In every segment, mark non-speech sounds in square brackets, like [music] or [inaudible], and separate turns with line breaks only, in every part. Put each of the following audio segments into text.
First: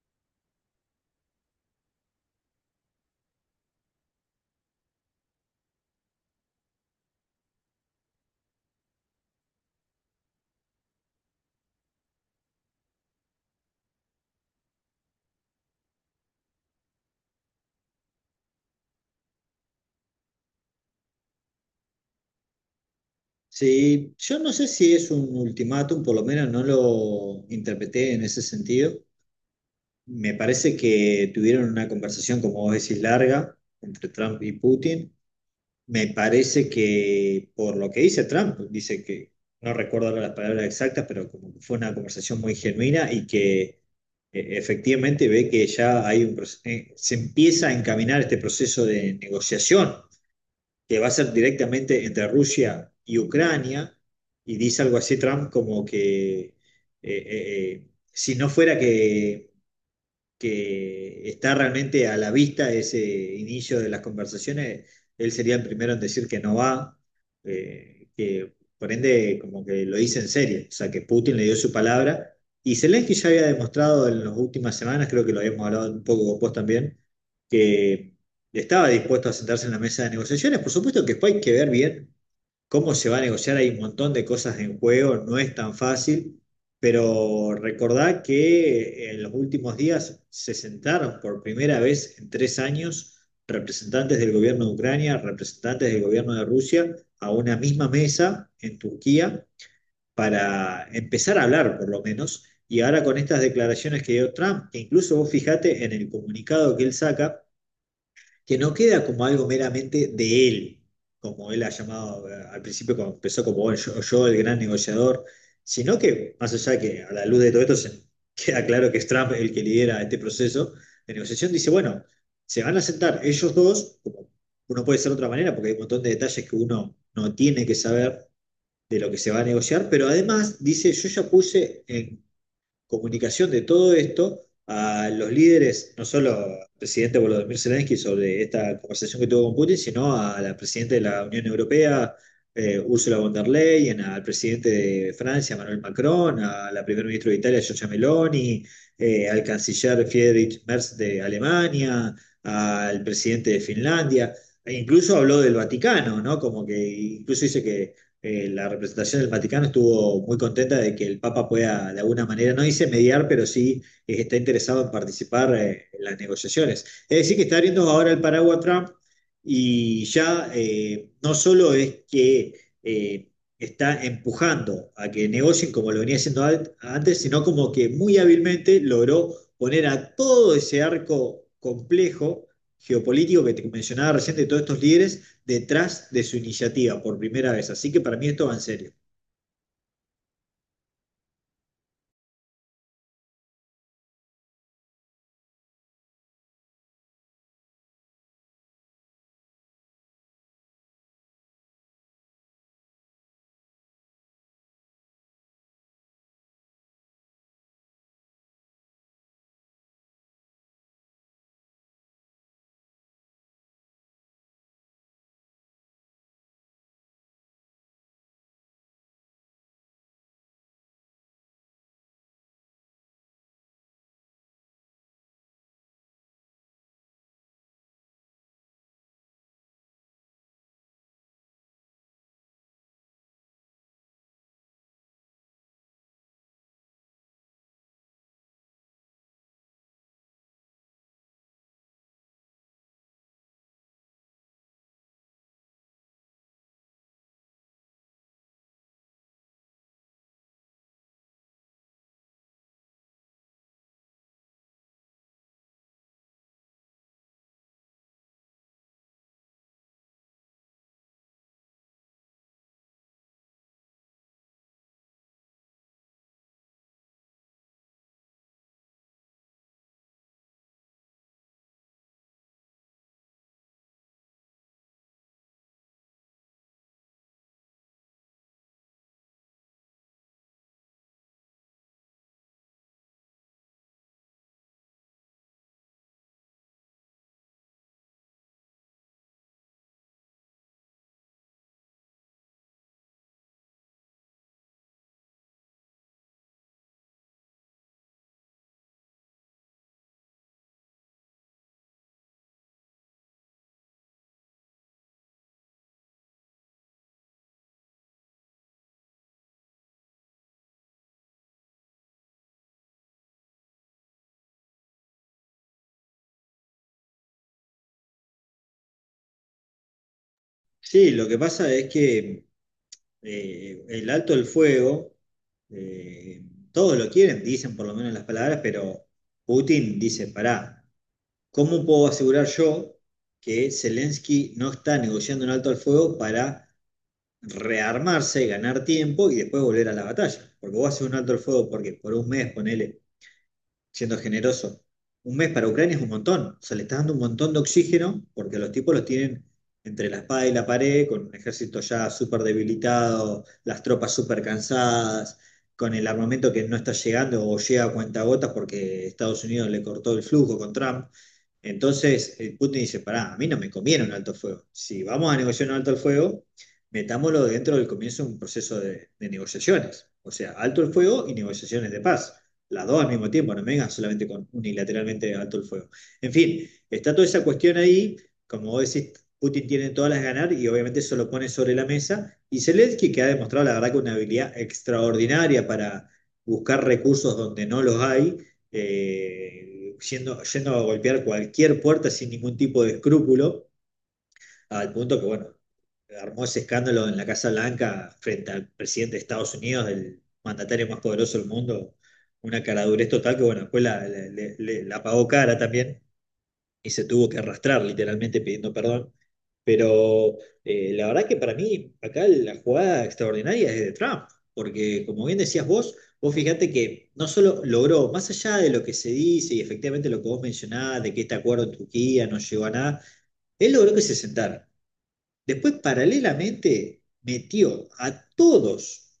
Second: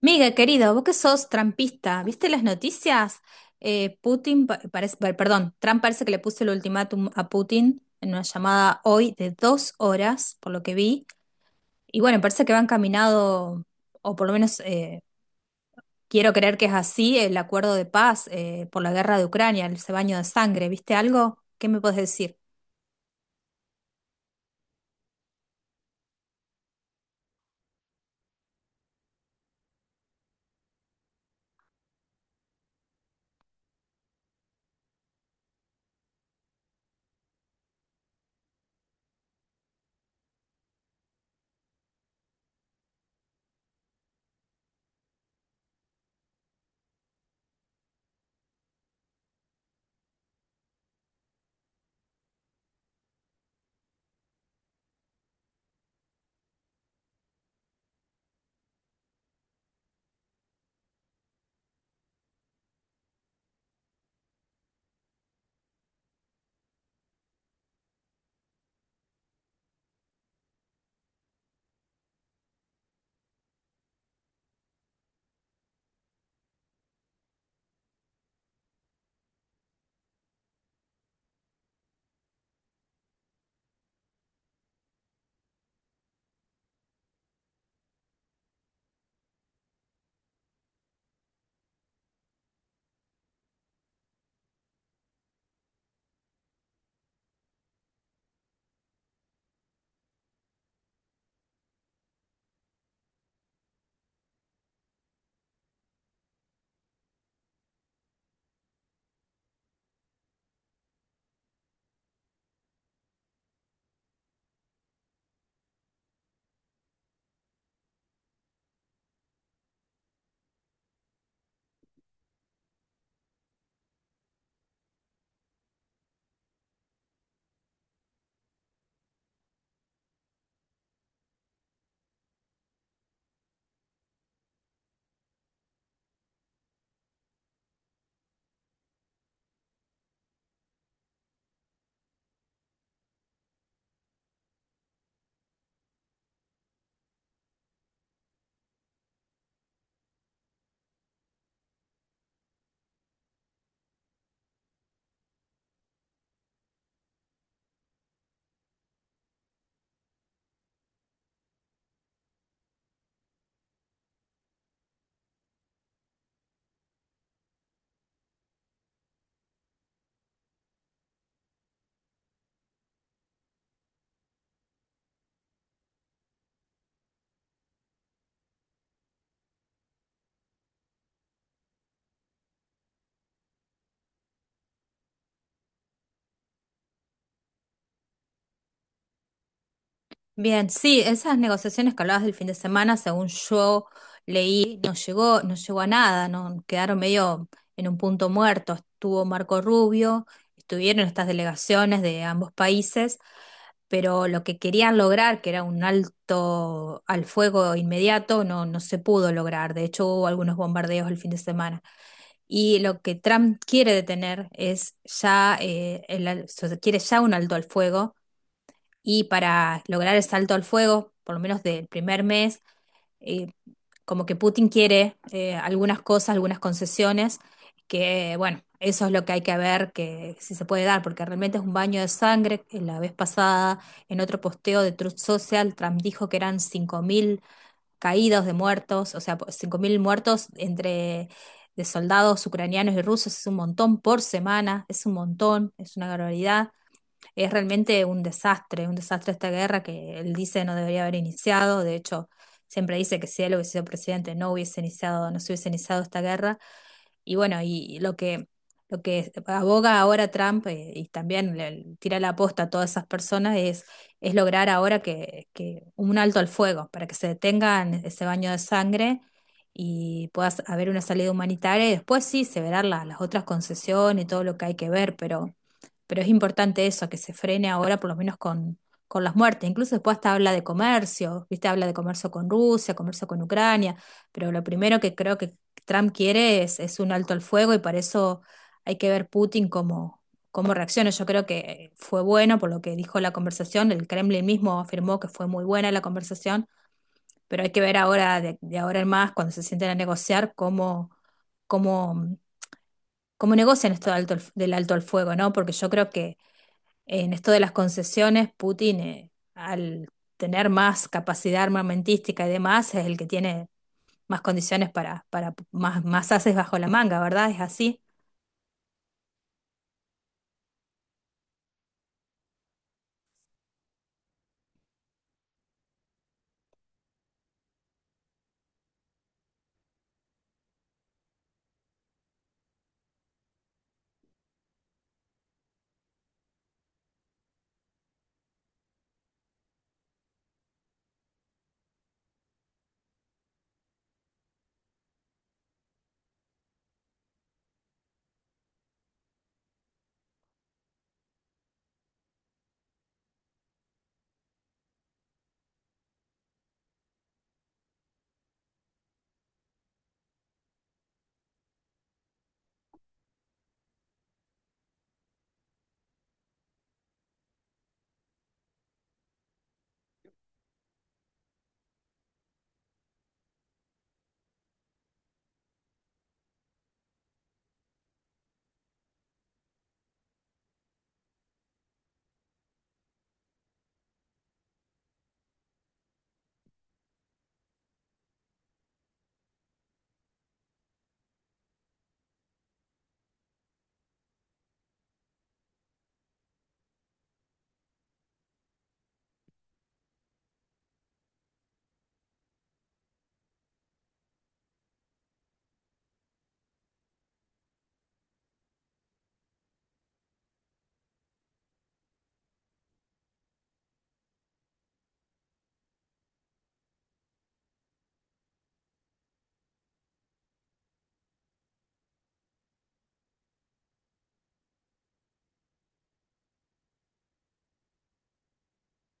Miguel, querido, vos que sos trampista, ¿viste las noticias? Putin, parece, perdón, Trump parece que le puso el ultimátum a Putin en una llamada hoy de 2 horas, por lo que vi. Y bueno, parece que va encaminado, o por lo menos quiero creer que es así, el acuerdo de paz por la guerra de Ucrania, el baño de sangre. ¿Viste algo? ¿Qué me puedes decir?
Sí, yo no sé si es un ultimátum, por lo menos no lo interpreté en ese sentido. Me parece que tuvieron una conversación, como vos decís, larga entre Trump y Putin. Me parece que, por lo que dice Trump, dice que, no recuerdo ahora las palabras exactas, pero como que fue una conversación muy genuina y que efectivamente ve que ya hay un, se empieza a encaminar este proceso de negociación que va a ser directamente entre Rusia y Ucrania, y dice algo así Trump como que eh, eh, si no fuera que está realmente a la vista ese inicio de las conversaciones, él sería el primero en decir que no va, que por ende como que lo dice en serio, o sea que Putin le dio su palabra y Zelensky ya había demostrado en las últimas semanas, creo que lo habíamos hablado un poco con vos también, que estaba dispuesto a sentarse en la mesa de negociaciones, por supuesto que después hay que ver bien cómo se va a negociar, hay un montón de cosas en juego, no es tan fácil, pero recordad que en los últimos días se sentaron por primera vez en 3 años representantes del gobierno de Ucrania, representantes del gobierno de Rusia, a una misma mesa en Turquía para empezar a hablar, por lo menos. Y ahora con estas declaraciones que dio Trump, que incluso vos fijate en el comunicado que él saca, que no queda como algo meramente de él, como él ha llamado al principio, cuando empezó como bueno, yo el gran negociador, sino que, más allá de que a la luz de todo esto se [laughs] queda claro que es Trump el que lidera este proceso de negociación, dice, bueno, se van a sentar ellos dos, como uno puede ser de otra manera, porque hay un montón de detalles que uno no tiene que saber de lo que se va a negociar, pero además dice, yo ya puse en comunicación de todo esto a los líderes, no solo al presidente Volodymyr Zelensky sobre esta conversación que tuvo con Putin, sino a la presidenta de la Unión Europea, Ursula von der Leyen, al presidente de Francia, Emmanuel Macron, a la primer ministra de Italia, Giorgia Meloni, al canciller Friedrich Merz de Alemania, al presidente de Finlandia. E incluso habló del Vaticano, ¿no? Como que incluso dice que la representación del Vaticano estuvo muy contenta de que el Papa pueda, de alguna manera, no dice mediar, pero sí está interesado en participar en las negociaciones. Es decir, que está abriendo ahora el paraguas Trump y ya no solo es que eh, está empujando a que negocien como lo venía haciendo antes, sino como que muy hábilmente logró poner a todo ese arco complejo geopolítico que te mencionaba recién de todos estos líderes detrás de su iniciativa por primera vez. Así que para mí esto va en serio.
Bien, sí, esas negociaciones que hablabas del fin de semana, según yo leí, no llegó a nada, no quedaron medio en un punto muerto. Estuvo Marco Rubio, estuvieron estas delegaciones de ambos países, pero lo que querían lograr, que era un alto al fuego inmediato, no, no se pudo lograr. De hecho, hubo algunos bombardeos el fin de semana. Y lo que Trump quiere detener es ya, o sea, quiere ya un alto al fuego y para lograr el salto al fuego, por lo menos del primer mes, eh, como que Putin quiere algunas cosas, algunas concesiones, que bueno, eso es lo que hay que ver, que si se puede dar, porque realmente es un baño de sangre. La vez pasada, en otro posteo de Truth Social, Trump dijo que eran 5.000 caídos de muertos, o sea, 5.000 muertos entre... de soldados ucranianos y rusos es un montón por semana, es un montón, es una barbaridad. Es realmente un desastre esta guerra que él dice no debería haber iniciado. De hecho, siempre dice que si él hubiese sido presidente no hubiese iniciado, no se hubiese iniciado esta guerra. Y bueno, y lo que, aboga ahora Trump y también le tira la aposta a todas esas personas es, lograr ahora que un alto al fuego, para que se detengan ese baño de sangre y pueda haber una salida humanitaria y después sí se verán las otras concesiones y todo lo que hay que ver, pero, es importante eso, que se frene ahora por lo menos con las muertes. Incluso después hasta habla de comercio, ¿viste? Habla de comercio con Rusia, comercio con Ucrania, pero lo primero que creo que Trump quiere es, un alto al fuego y para eso hay que ver Putin cómo reacciona. Yo creo que fue bueno por lo que dijo la conversación. El Kremlin mismo afirmó que fue muy buena la conversación, pero hay que ver ahora, de, ahora en más, cuando se sienten a negociar, cómo, cómo negocian esto de del alto al fuego, ¿no? Porque yo creo que en esto de las concesiones, Putin, al tener más capacidad armamentística y demás, es el que tiene más condiciones para más haces bajo la manga, ¿verdad? Es así.
Sí, lo que pasa es que el alto el fuego, eh, todos lo quieren, dicen por lo menos las palabras, pero Putin dice, pará, ¿cómo puedo asegurar yo que Zelensky no está negociando un alto al fuego para rearmarse, ganar tiempo y después volver a la batalla? Porque vos haces un alto al fuego porque por un mes, ponele, siendo generoso. Un mes para Ucrania es un montón, o sea, le está dando un montón de oxígeno porque los tipos los tienen entre la espada y la pared, con un ejército ya súper debilitado, las tropas súper cansadas, con el armamento que no está llegando o llega a cuentagotas porque Estados Unidos le cortó el flujo con Trump. Entonces, Putin dice, pará, a mí no me conviene un alto el fuego. Si vamos a negociar un alto el fuego, metámoslo dentro del comienzo de un proceso de negociaciones. O sea, alto el fuego y negociaciones de paz las dos al mismo tiempo, no me vengan solamente con unilateralmente alto el fuego. En fin, está toda esa cuestión ahí, como vos decís, Putin tiene todas las ganar y obviamente eso lo pone sobre la mesa. Y Zelensky, que ha demostrado la verdad que una habilidad extraordinaria para buscar recursos donde no los hay, yendo a golpear cualquier puerta sin ningún tipo de escrúpulo al punto que, bueno, armó ese escándalo en la Casa Blanca frente al presidente de Estados Unidos, el mandatario más poderoso del mundo, una caradurez total que, bueno, después la pagó cara también y se tuvo que arrastrar literalmente pidiendo perdón. Pero la verdad que para mí acá la jugada extraordinaria es de Trump, porque como bien decías vos, vos fíjate que no solo logró, más allá de lo que se dice y efectivamente lo que vos mencionabas, de que este acuerdo en Turquía no llegó a nada, él logró que se sentara. Después, paralelamente, metió a todos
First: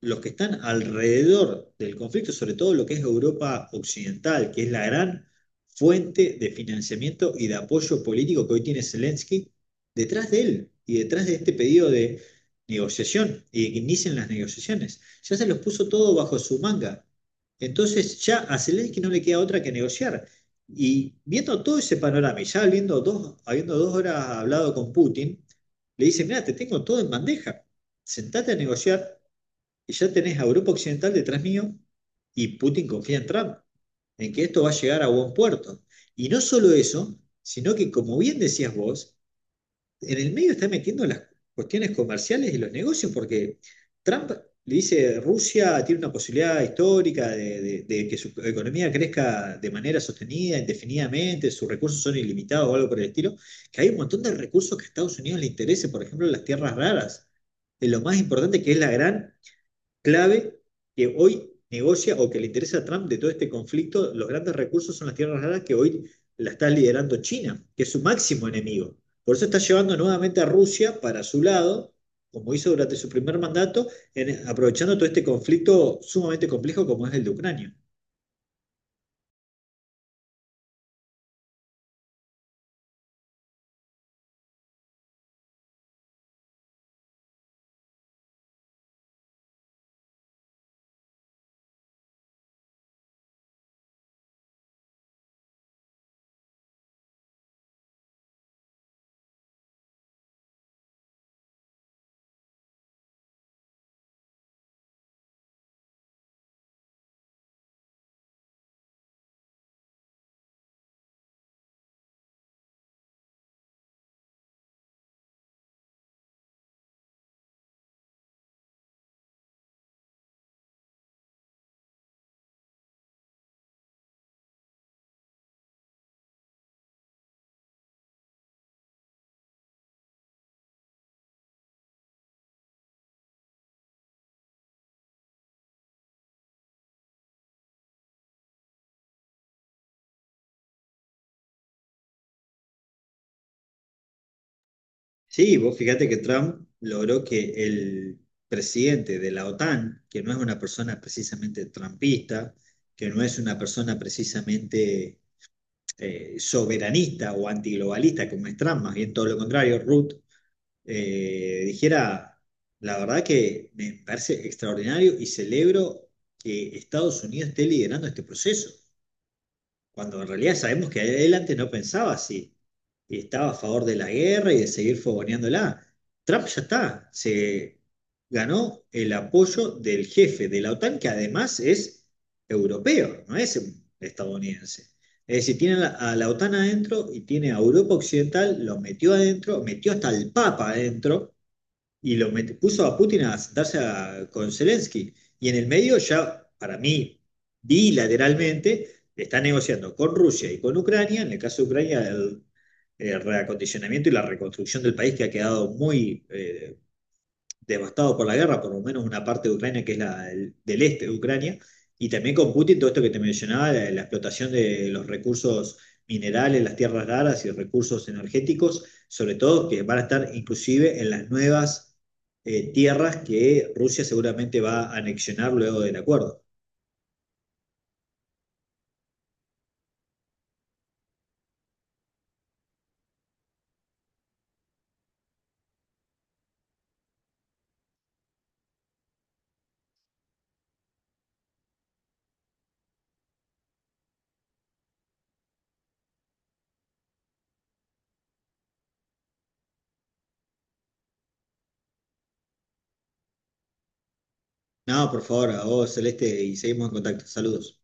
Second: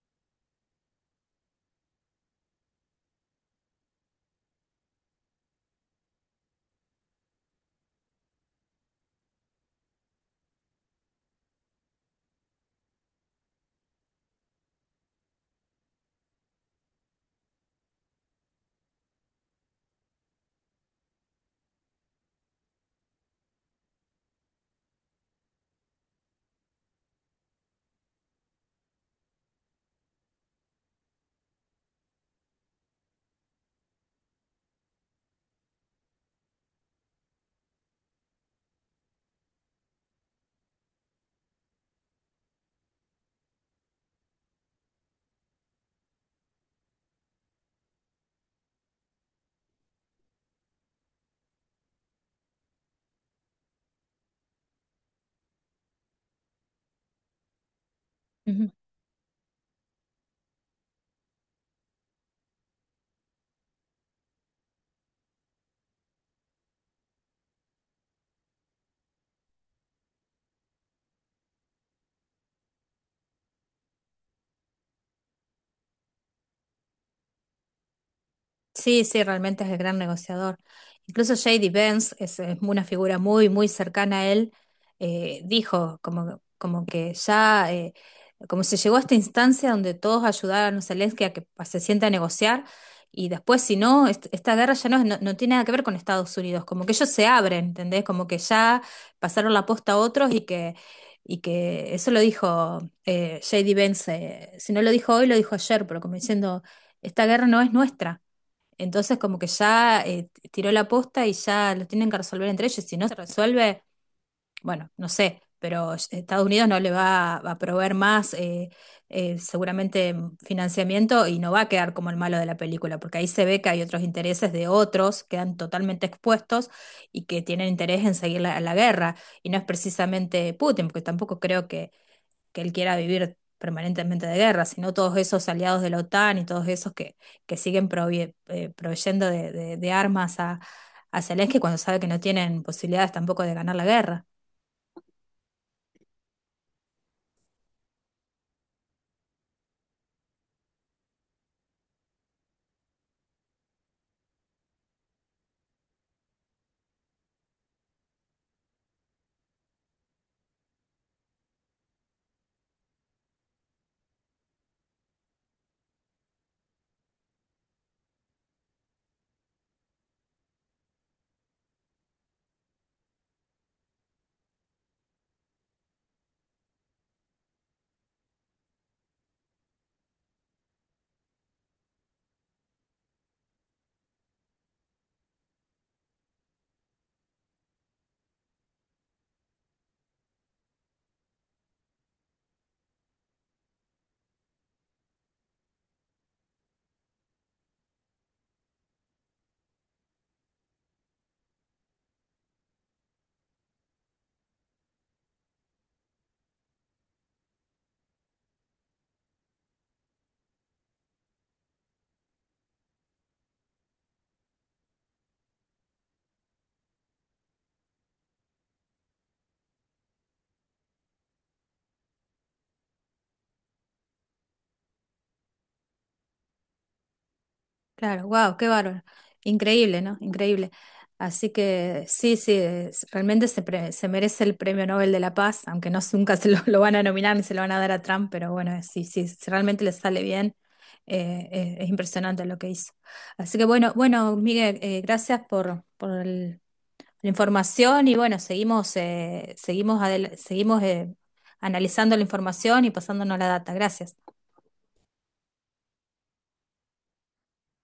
los que están alrededor del conflicto, sobre todo lo que es Europa Occidental, que es la gran fuente de financiamiento y de apoyo político que hoy tiene Zelensky, detrás de él y detrás de este pedido de negociación y de que inicien las negociaciones. Ya se los puso todo bajo su manga. Entonces ya a Zelensky no le queda otra que negociar. Y viendo todo ese panorama, y ya habiendo 2 horas hablado con Putin, le dice, mira, te tengo todo en bandeja, sentate a negociar y ya tenés a Europa Occidental detrás mío y Putin confía en Trump, en que esto va a llegar a buen puerto. Y no solo eso, sino que como bien decías vos, en el medio está metiendo las cuestiones comerciales y los negocios, porque Trump le dice, Rusia tiene una posibilidad histórica de que su economía crezca de manera sostenida, indefinidamente, sus recursos son ilimitados o algo por el estilo, que hay un montón de recursos que a Estados Unidos le interese, por ejemplo, las tierras raras. Es lo más importante
Ujú.
que es la gran clave que hoy negocia o que le interesa a Trump de todo este conflicto, los grandes recursos son las tierras raras que hoy la está liderando China, que es su máximo enemigo. Por eso está llevando nuevamente a Rusia para su lado, como hizo durante su primer mandato, en, aprovechando todo este conflicto sumamente complejo como es el de Ucrania.
Sí, sí, realmente es el gran negociador. Incluso J.D. Vance es, una figura muy, muy cercana a él. Dijo como que ya, como se llegó a esta instancia donde todos ayudaron a Zelensky a que se sienta a negociar y después, si no, esta guerra ya no, no, no tiene nada que ver con Estados Unidos. Como que ellos se abren, ¿entendés? Como que ya pasaron la posta a otros y que, eso lo dijo J.D. Vance. Si no lo dijo hoy, lo dijo ayer, pero como diciendo, esta guerra no es nuestra. Entonces, como que ya tiró la posta y ya lo tienen que resolver entre ellos. Si no se resuelve, bueno, no sé, pero Estados Unidos no le va a proveer más, seguramente, financiamiento y no va a quedar como el malo de la película, porque ahí se ve que hay otros intereses de otros, quedan totalmente expuestos y que tienen interés en seguir la, guerra. Y no es precisamente Putin, porque tampoco creo que él quiera vivir permanentemente de guerra, sino todos esos aliados de la OTAN y todos esos que, siguen proveyendo de armas a Zelensky cuando sabe que no tienen posibilidades tampoco de ganar la guerra.
Sí, vos fíjate que Trump logró que el presidente de la OTAN, que no es una persona precisamente trumpista, que no es una persona precisamente soberanista o antiglobalista como es Trump, más bien todo lo contrario, Ruth, dijera, la verdad que me parece extraordinario y celebro que Estados Unidos esté liderando este proceso cuando en realidad sabemos que él antes no pensaba así y estaba a favor de la guerra y de seguir fogoneándola. Trump ya está, se ganó el apoyo del jefe de la OTAN, que además es europeo, no es estadounidense. Es decir, tiene a la, OTAN adentro y tiene a Europa Occidental, lo metió adentro, metió hasta el Papa adentro, y lo puso a Putin a sentarse con Zelensky. Y en el medio ya, para mí, bilateralmente, está negociando con Rusia y con Ucrania, en el caso de Ucrania, el reacondicionamiento y la reconstrucción del país que ha quedado muy devastado por la guerra, por lo menos una parte de Ucrania que es la del este de Ucrania, y también con Putin todo esto que te mencionaba, la explotación de los recursos minerales, las tierras raras y recursos energéticos, sobre todo que van a estar inclusive en las nuevas tierras que Rusia seguramente va a anexionar luego del acuerdo.
Claro, wow, qué bárbaro. Increíble, ¿no? Increíble. Así que sí, sí, realmente se merece el Premio Nobel de la Paz, aunque no [laughs] sé, nunca se lo van a nominar ni se lo van a dar a Trump, pero bueno, sí, sí, si realmente le sale bien, es impresionante lo que hizo. Así que bueno, bueno, Miguel, gracias por la información y bueno, seguimos, analizando la información y pasándonos la data. Gracias.
No, por favor, a vos Celeste y seguimos en contacto. Saludos.